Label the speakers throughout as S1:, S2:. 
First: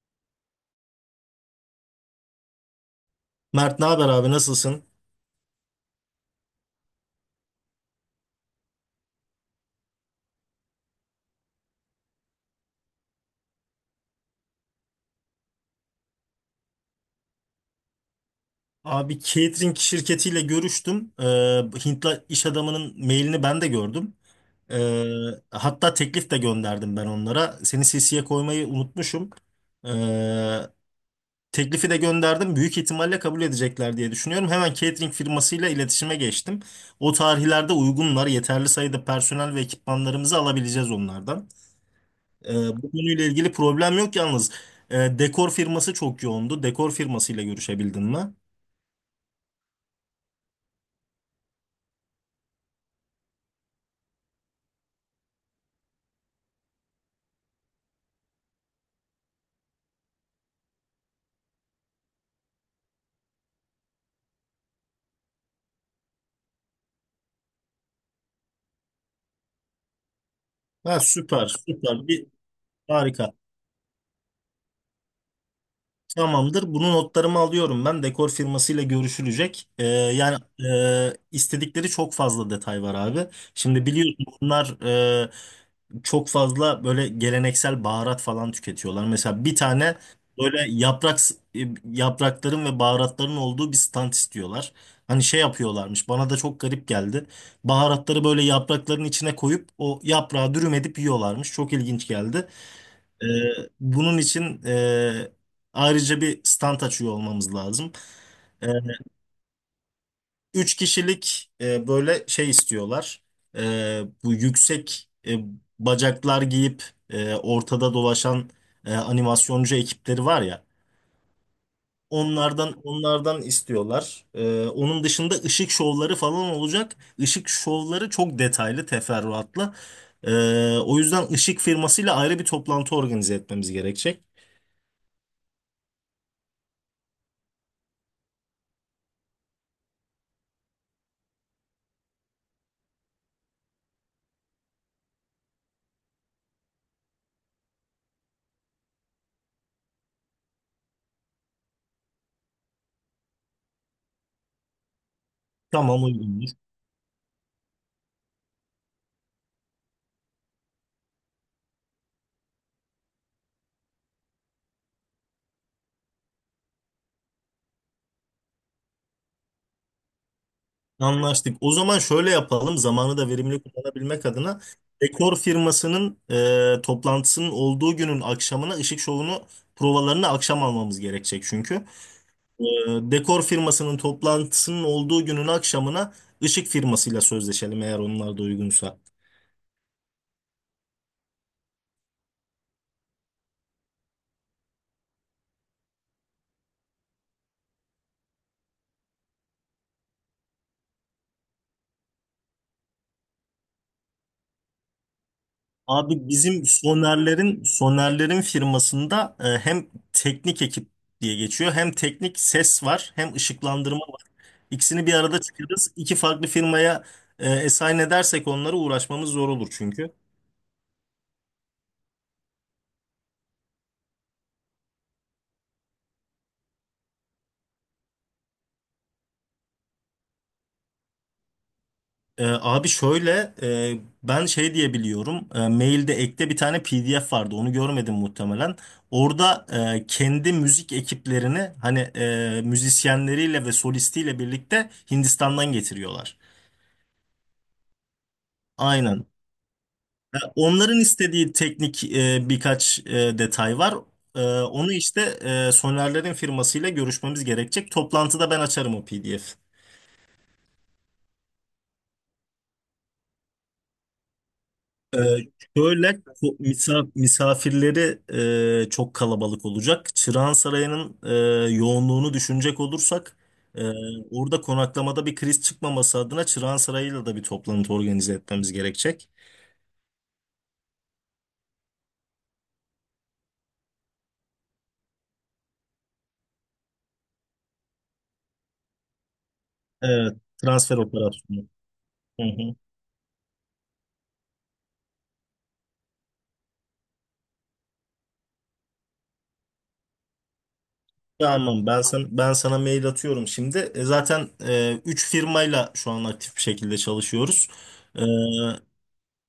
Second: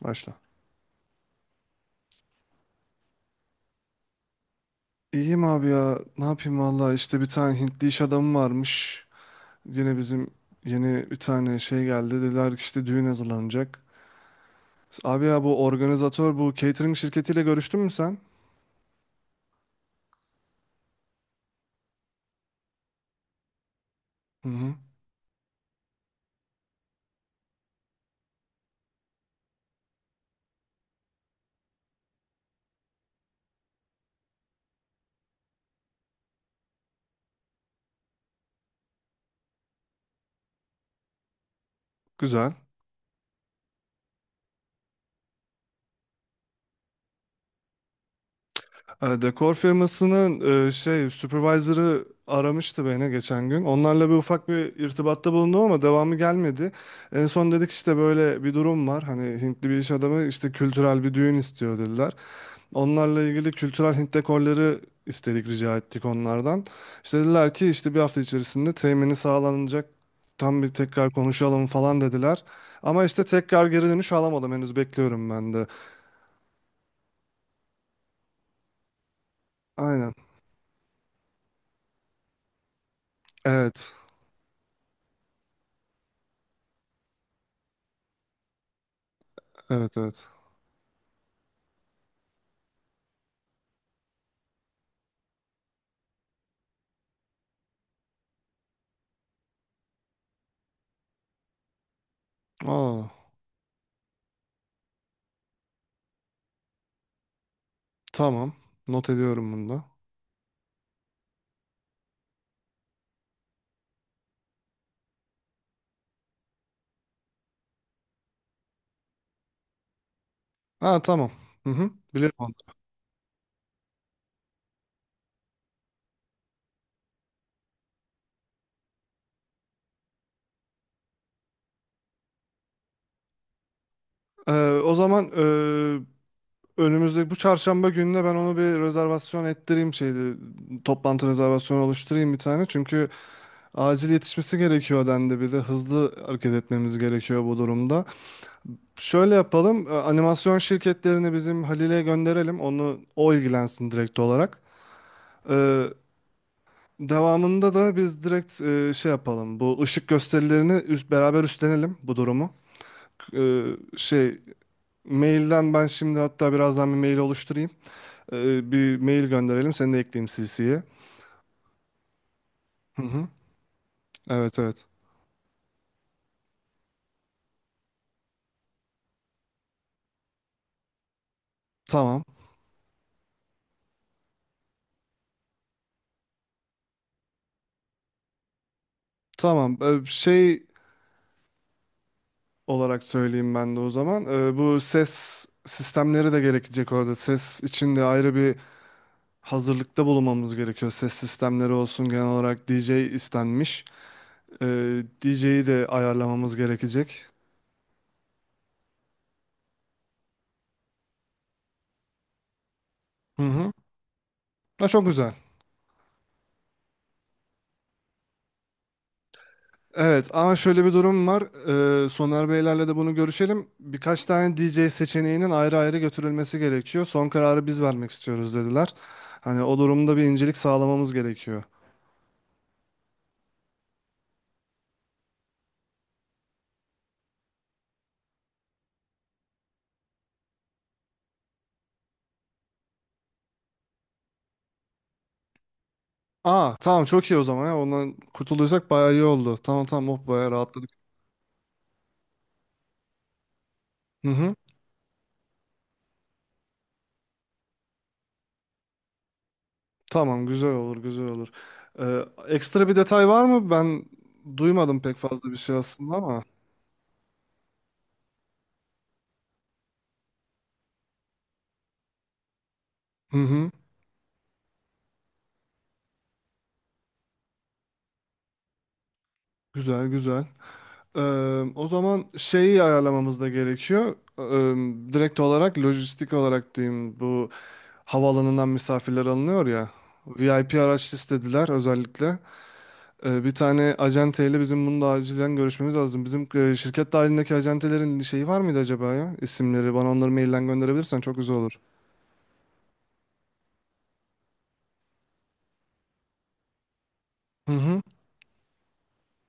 S1: Başla.
S2: Mert ne haber abi nasılsın?
S1: İyiyim abi ya. Ne yapayım valla işte bir tane Hintli iş adamı varmış. Yine bizim yeni bir tane şey geldi. Dediler ki işte düğün hazırlanacak. Abi ya bu organizatör bu catering şirketiyle görüştün mü sen?
S2: Abi catering şirketiyle görüştüm. Hintli iş adamının mailini ben de gördüm.
S1: Hı hı.
S2: Ee, hatta teklif de gönderdim ben onlara. Seni CC'ye koymayı unutmuşum. Ee, teklifi de gönderdim. Büyük ihtimalle kabul edecekler diye düşünüyorum. Hemen catering firmasıyla iletişime geçtim. O tarihlerde uygunlar. Yeterli sayıda personel ve ekipmanlarımızı alabileceğiz onlardan.
S1: Güzel.
S2: Ee, bu konuyla ilgili problem yok yalnız. Dekor firması çok yoğundu. Dekor firmasıyla görüşebildin mi?
S1: E, dekor firmasının şey supervisor'ı aramıştı beni geçen gün. Onlarla bir ufak bir irtibatta bulundum ama devamı gelmedi. En son dedik işte böyle bir durum var. Hani Hintli bir iş adamı işte kültürel bir düğün istiyor dediler. Onlarla ilgili kültürel Hint dekorları istedik, rica ettik onlardan. İşte dediler ki işte bir hafta içerisinde temini sağlanacak. Tam bir
S2: Ha,
S1: tekrar
S2: süper
S1: konuşalım falan
S2: süper bir
S1: dediler. Ama işte
S2: harika.
S1: tekrar geri dönüş alamadım. Henüz bekliyorum ben de.
S2: Tamamdır. Bunu notlarımı alıyorum ben. Dekor firmasıyla görüşülecek. Ee,
S1: Aynen.
S2: yani e, istedikleri çok fazla detay var abi. Şimdi
S1: Evet.
S2: biliyorsun bunlar çok fazla böyle geleneksel baharat falan tüketiyorlar. Mesela bir
S1: Evet
S2: tane
S1: evet.
S2: böyle yaprakların ve baharatların olduğu bir stand istiyorlar. Hani şey yapıyorlarmış. Bana da çok garip geldi. Baharatları böyle yaprakların içine koyup o yaprağı dürüm edip yiyorlarmış. Çok ilginç geldi.
S1: Aa,
S2: Ee, bunun için ayrıca bir stand açıyor olmamız lazım.
S1: tamam.
S2: Ee,
S1: Not ediyorum bunu da.
S2: üç kişilik böyle şey istiyorlar. Bu yüksek bacaklar giyip ortada dolaşan animasyoncu ekipleri var ya.
S1: Ha tamam. Hı hı. Biliyorum onu.
S2: Onlardan istiyorlar. Onun dışında ışık şovları falan olacak. Işık şovları çok detaylı teferruatlı. O yüzden ışık firmasıyla ayrı bir toplantı organize etmemiz gerekecek.
S1: O zaman önümüzdeki bu çarşamba gününe ben onu bir rezervasyon ettireyim şeydi. Toplantı rezervasyonu oluşturayım bir tane. Çünkü acil yetişmesi gerekiyor dendi, bir de hızlı hareket etmemiz gerekiyor bu durumda. Şöyle yapalım, animasyon şirketlerini bizim Halil'e gönderelim. Onu o ilgilensin direkt olarak. Ee,
S2: Tamam uygundur.
S1: devamında da biz direkt şey yapalım. Bu ışık gösterilerini beraber üstlenelim bu durumu. Ee, şey mailden ben şimdi hatta birazdan bir mail oluşturayım. Bir mail gönderelim. Seni de ekleyeyim CC'ye.
S2: Anlaştık. O zaman şöyle yapalım.
S1: Hı
S2: Zamanı
S1: hı.
S2: da verimli kullanabilmek
S1: Evet
S2: adına
S1: evet.
S2: dekor firmasının toplantısının olduğu günün akşamına ışık şovunu provalarını akşam almamız gerekecek çünkü.
S1: Tamam.
S2: E, dekor firmasının toplantısının olduğu günün akşamına ışık firmasıyla sözleşelim eğer onlar da uygunsa.
S1: Tamam. Şey olarak söyleyeyim ben de o zaman. Bu ses sistemleri de gerekecek orada. Ses için de ayrı bir hazırlıkta bulunmamız gerekiyor. Ses sistemleri olsun, genel olarak DJ istenmiş. DJ'yi de
S2: Abi
S1: ayarlamamız
S2: bizim
S1: gerekecek.
S2: Soner'lerin firmasında hem teknik ekip diye geçiyor hem teknik ses var hem
S1: Hı hı.
S2: ışıklandırma var.
S1: Ha, çok
S2: İkisini bir
S1: güzel.
S2: arada çıkarız. İki farklı firmaya assign edersek onlara uğraşmamız zor olur çünkü.
S1: Evet, ama şöyle bir durum var. Soner Beylerle de bunu görüşelim. Birkaç tane DJ seçeneğinin ayrı ayrı götürülmesi gerekiyor. Son kararı biz vermek istiyoruz dediler. Hani o durumda bir incelik sağlamamız gerekiyor.
S2: Abi şöyle ben şey diye biliyorum. Mailde ekte bir tane PDF vardı. Onu görmedim muhtemelen. Orada kendi müzik ekiplerini hani müzisyenleriyle ve solistiyle birlikte Hindistan'dan getiriyorlar.
S1: Aa, tamam, çok iyi o zaman ya. Ondan kurtulduysak bayağı iyi
S2: Aynen.
S1: oldu. Tamam, tamam, oh, bayağı rahatladık.
S2: Onların istediği teknik birkaç detay var.
S1: Hı
S2: E,
S1: hı.
S2: onu işte Soner'lerin firmasıyla görüşmemiz gerekecek. Toplantıda ben açarım o PDF.
S1: Tamam, güzel olur, güzel olur. Ekstra bir detay var mı? Ben duymadım pek
S2: E,
S1: fazla bir şey
S2: şöyle
S1: aslında ama.
S2: misafirleri çok kalabalık olacak. Çırağan Sarayı'nın yoğunluğunu düşünecek olursak
S1: Hı hı.
S2: e, orada konaklamada bir kriz çıkmaması adına Çırağan Sarayı'yla da bir toplantı organize etmemiz gerekecek.
S1: Güzel, güzel. Ee, o zaman şeyi ayarlamamız da gerekiyor. Direkt olarak lojistik olarak diyeyim, bu havaalanından misafirler alınıyor ya.
S2: Evet,
S1: VIP
S2: transfer
S1: araç
S2: operasyonu.
S1: istediler özellikle.
S2: Hı hı.
S1: Bir tane acenteyle bizim bunu da acilen görüşmemiz lazım. Bizim şirket dahilindeki acentelerin şeyi var mıydı acaba ya? İsimleri, bana onları mailden gönderebilirsen çok güzel olur.
S2: Tamam ben sana mail atıyorum şimdi. Zaten 3 firmayla şu an aktif bir şekilde çalışıyoruz.
S1: Hı hı.
S2: E,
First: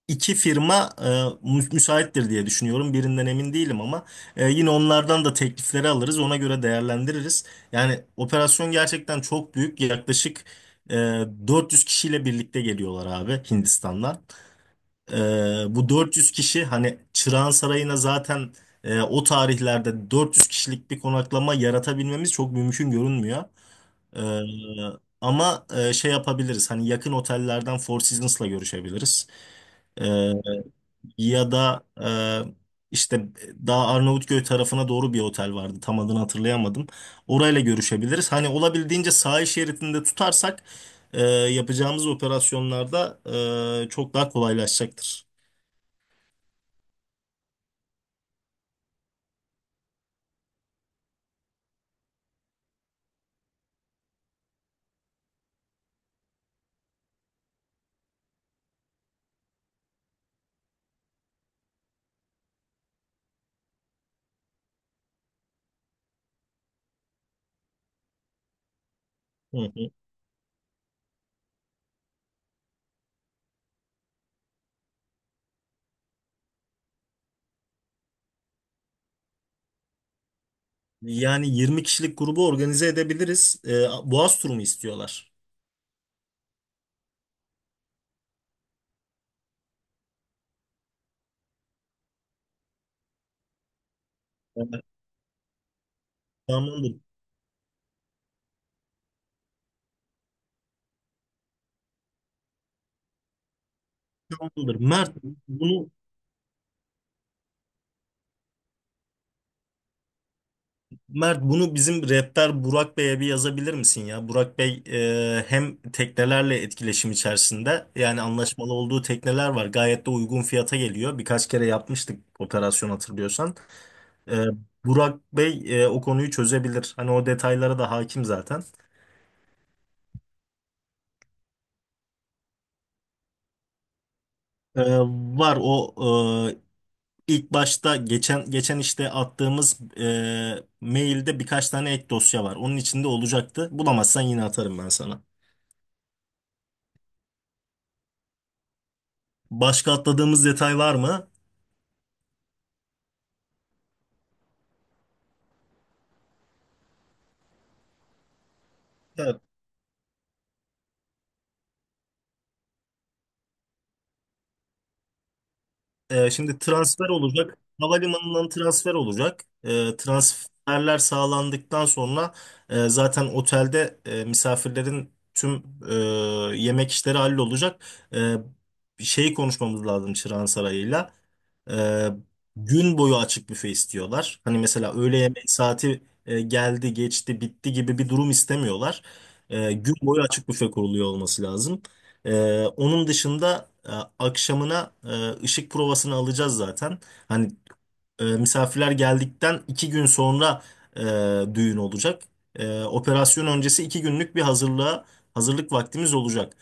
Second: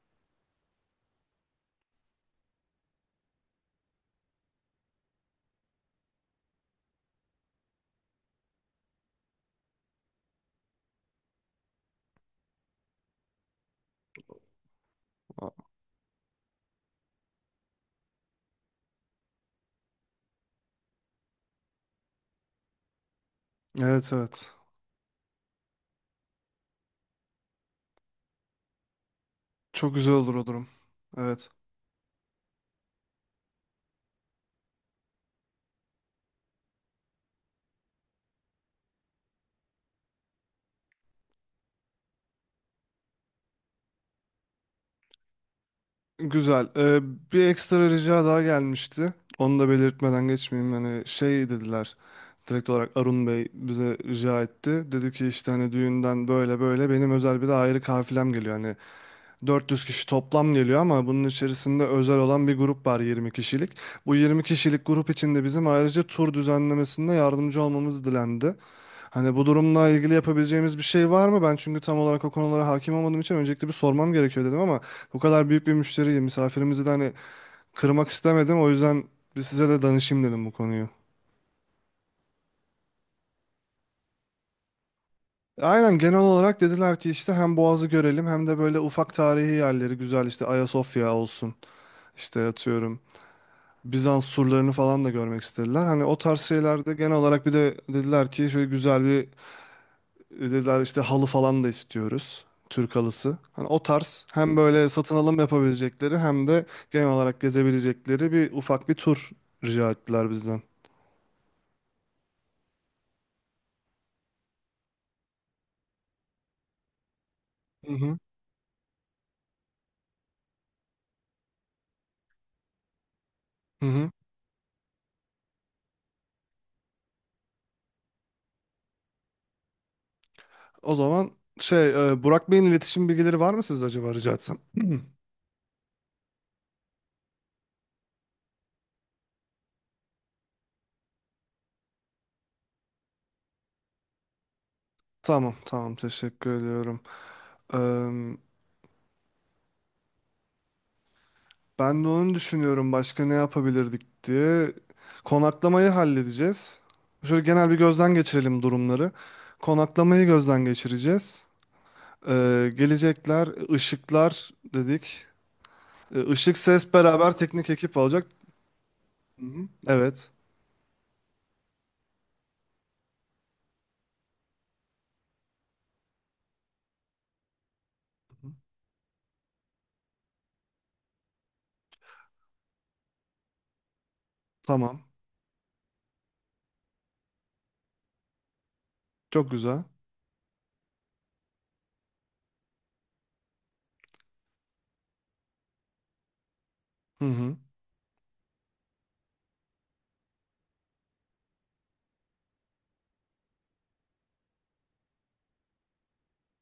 S2: iki firma müsaittir diye düşünüyorum. Birinden emin değilim ama yine onlardan da teklifleri alırız. Ona göre değerlendiririz. Yani operasyon gerçekten çok büyük. Yaklaşık e, 400 kişiyle birlikte geliyorlar abi Hindistan'dan.
S1: A-
S2: Bu 400 kişi hani Çırağan Sarayı'na zaten o tarihlerde 400 kişilik bir konaklama yaratabilmemiz çok mümkün görünmüyor.
S1: Evet,
S2: Ee,
S1: evet.
S2: ama şey yapabiliriz hani yakın otellerden Four Seasons'la görüşebiliriz.
S1: Çok güzel
S2: Ee,
S1: olur o durum. Evet.
S2: ya da işte daha Arnavutköy tarafına doğru bir otel vardı tam adını hatırlayamadım. Orayla görüşebiliriz. Hani olabildiğince sahil şeridinde tutarsak yapacağımız operasyonlarda çok daha kolaylaşacaktır.
S1: Güzel. Bir ekstra rica daha gelmişti. Onu da belirtmeden geçmeyeyim. Hani şey dediler. Direkt olarak Arun Bey bize rica etti. Dedi ki işte hani düğünden böyle böyle benim özel bir de ayrı kafilem geliyor. Hani 400 kişi toplam geliyor ama bunun içerisinde özel olan bir grup var, 20 kişilik. Bu 20 kişilik grup içinde bizim ayrıca tur düzenlemesinde yardımcı olmamız dilendi. Hani bu
S2: Hı.
S1: durumla ilgili yapabileceğimiz bir şey var mı? Ben çünkü tam olarak o konulara hakim olmadığım için öncelikle bir sormam gerekiyor dedim ama bu kadar büyük bir müşteriyi, misafirimizi de hani kırmak istemedim. O yüzden bir size de danışayım dedim bu konuyu.
S2: Yani 20 kişilik grubu organize edebiliriz. Boğaz turu mu istiyorlar?
S1: Aynen, genel olarak dediler ki işte hem Boğaz'ı görelim hem de böyle ufak tarihi yerleri, güzel işte, Ayasofya olsun, işte atıyorum Bizans surlarını
S2: Evet.
S1: falan da görmek istediler. Hani o tarz şeylerde
S2: Tamamdır.
S1: genel olarak, bir de dediler ki şöyle güzel bir, dediler işte halı falan da istiyoruz. Türk halısı. Hani o tarz, hem
S2: Tamamdır.
S1: böyle satın alım
S2: Bunu
S1: yapabilecekleri hem de genel olarak gezebilecekleri bir ufak bir tur rica ettiler bizden.
S2: Mert bunu bizim rehber Burak Bey'e bir yazabilir misin ya? Burak Bey hem teknelerle etkileşim içerisinde
S1: Hı hı.
S2: yani anlaşmalı olduğu tekneler var. Gayet de uygun fiyata geliyor. Birkaç kere yapmıştık operasyon hatırlıyorsan.
S1: Hı hı.
S2: Ee, Burak Bey o konuyu çözebilir. Hani o detaylara da hakim zaten.
S1: O zaman şey, Burak Bey'in iletişim bilgileri var mı sizde acaba, rica etsem? Hı.
S2: Ee, var o e, İlk başta geçen işte attığımız mailde birkaç tane ek dosya var. Onun içinde olacaktı. Bulamazsan yine atarım ben sana.
S1: Tamam, tamam, teşekkür ediyorum.
S2: Başka atladığımız detay var mı?
S1: Ben de onu düşünüyorum, başka ne yapabilirdik diye. Konaklamayı halledeceğiz. Şöyle genel bir gözden geçirelim durumları.
S2: Evet.
S1: Konaklamayı gözden geçireceğiz. Gelecekler, ışıklar dedik.
S2: E,
S1: Işık,
S2: şimdi
S1: ses
S2: transfer
S1: beraber
S2: olacak.
S1: teknik ekip olacak.
S2: Havalimanından transfer
S1: Hı
S2: olacak.
S1: hı.
S2: E,
S1: Evet,
S2: transferler sağlandıktan sonra zaten otelde misafirlerin tüm e, yemek işleri hallolacak. E, şeyi konuşmamız lazım Çırağan Sarayı'yla. Ee, gün boyu açık büfe istiyorlar. Hani mesela
S1: tamam.
S2: öğle yemeği saati geldi, geçti, bitti gibi bir durum istemiyorlar.
S1: Çok
S2: Ee,
S1: güzel.
S2: gün boyu açık büfe kuruluyor olması lazım. Onun dışında akşamına ışık provasını alacağız zaten.
S1: Hı
S2: Hani
S1: hı.
S2: misafirler geldikten 2 gün sonra düğün olacak. Operasyon öncesi 2 günlük bir hazırlık vaktimiz olacak.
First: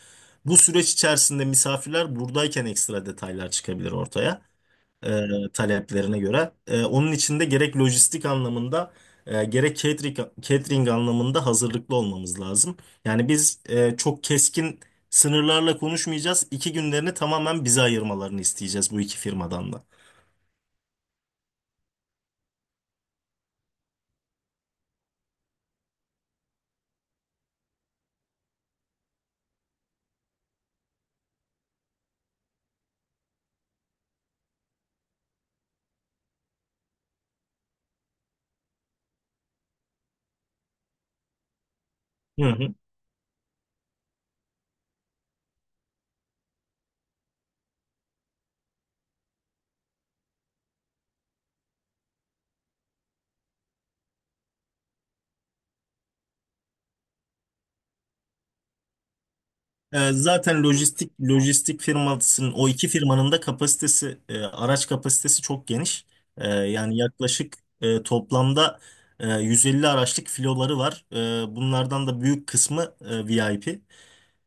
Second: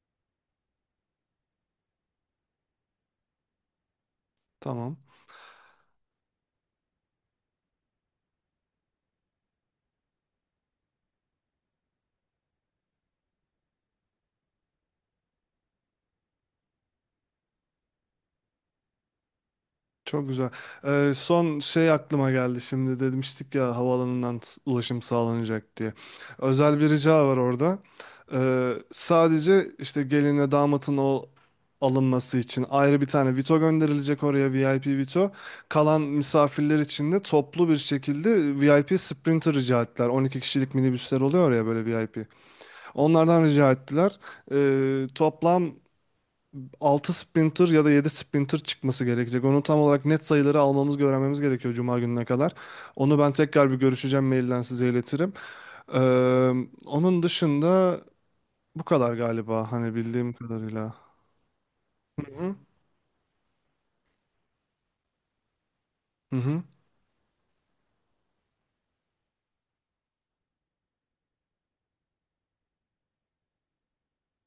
S2: Bu süreç içerisinde misafirler buradayken ekstra detaylar çıkabilir ortaya
S1: Tamam.
S2: e, taleplerine göre. Onun için de gerek lojistik anlamında gerek catering anlamında hazırlıklı olmamız lazım. Yani biz çok keskin sınırlarla konuşmayacağız. 2 günlerini tamamen bize ayırmalarını isteyeceğiz bu iki firmadan da.
S1: Çok güzel. Son şey aklıma geldi şimdi, demiştik ya havaalanından ulaşım sağlanacak diye. Özel bir rica var orada. Sadece işte gelin ve damatın o alınması için ayrı bir tane Vito gönderilecek oraya, VIP Vito. Kalan misafirler için de toplu bir şekilde VIP Sprinter rica ettiler. 12 kişilik minibüsler oluyor ya böyle, VIP.
S2: Hı hı.
S1: Onlardan rica ettiler. Toplam altı sprinter ya da 7 sprinter çıkması gerekecek. Onu tam olarak, net sayıları almamız, öğrenmemiz gerekiyor Cuma gününe kadar. Onu ben tekrar bir görüşeceğim, mailden size iletirim. Ee, onun dışında bu kadar galiba, hani
S2: E,
S1: bildiğim
S2: zaten
S1: kadarıyla.
S2: lojistik lojistik
S1: Hı
S2: firmasının
S1: hı.
S2: o iki firmanın da kapasitesi araç kapasitesi çok geniş.
S1: Hı
S2: E,
S1: hı.
S2: yani yaklaşık toplamda 150 araçlık filoları var. Bunlardan da büyük kısmı VIP.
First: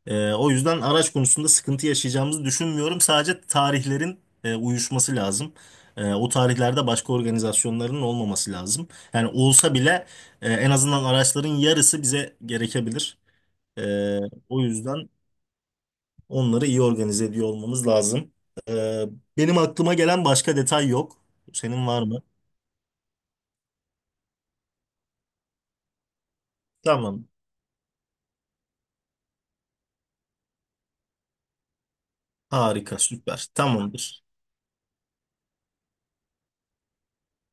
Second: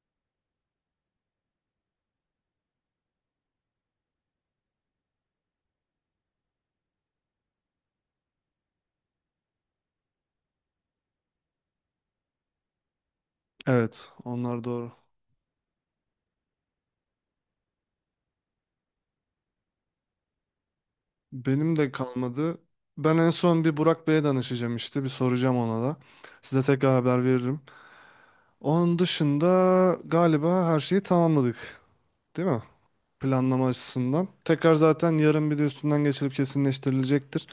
S2: O yüzden araç konusunda sıkıntı yaşayacağımızı düşünmüyorum. Sadece tarihlerin uyuşması lazım. O tarihlerde başka organizasyonların olmaması lazım. Yani olsa bile en azından araçların yarısı bize gerekebilir.
S1: Evet,
S2: E, o
S1: onlar doğru.
S2: yüzden onları iyi organize ediyor olmamız lazım. E, benim aklıma gelen başka detay yok.
S1: Benim
S2: Senin
S1: de
S2: var mı?
S1: kalmadı. Ben en son bir Burak Bey'e danışacağım işte. Bir soracağım ona da. Size tekrar haber
S2: Tamam.
S1: veririm. Onun dışında galiba her şeyi tamamladık. Değil mi?
S2: Harika, süper.
S1: Planlama
S2: Tamamdır.
S1: açısından. Tekrar zaten yarın bir de üstünden geçilip kesinleştirilecektir.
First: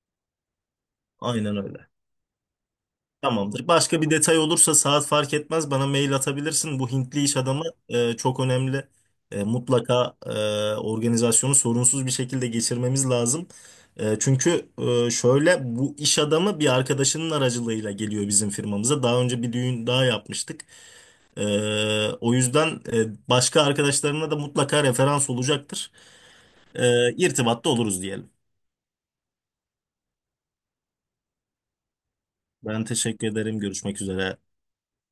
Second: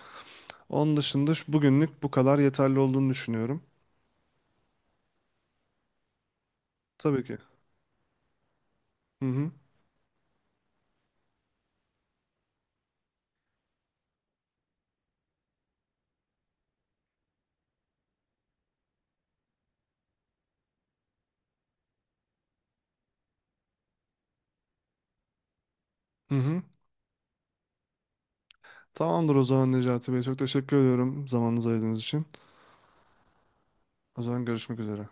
S1: Onun dışında
S2: Aynen öyle.
S1: bugünlük bu kadar yeterli olduğunu düşünüyorum.
S2: Tamamdır. Başka bir detay olursa saat fark etmez bana mail atabilirsin. Bu
S1: Tabii
S2: Hintli
S1: ki.
S2: iş adamı çok önemli.
S1: Hı
S2: E,
S1: hı.
S2: mutlaka e, organizasyonu sorunsuz bir şekilde geçirmemiz lazım. Çünkü şöyle bu iş adamı bir arkadaşının aracılığıyla geliyor bizim firmamıza. Daha önce bir düğün daha yapmıştık. O yüzden başka arkadaşlarına da mutlaka referans olacaktır.
S1: Hı hı.
S2: E, irtibatta oluruz diyelim.
S1: Tamamdır o zaman Necati Bey. Çok teşekkür ediyorum zamanınızı ayırdığınız için.
S2: Ben teşekkür ederim. Görüşmek
S1: O
S2: üzere.
S1: zaman görüşmek üzere.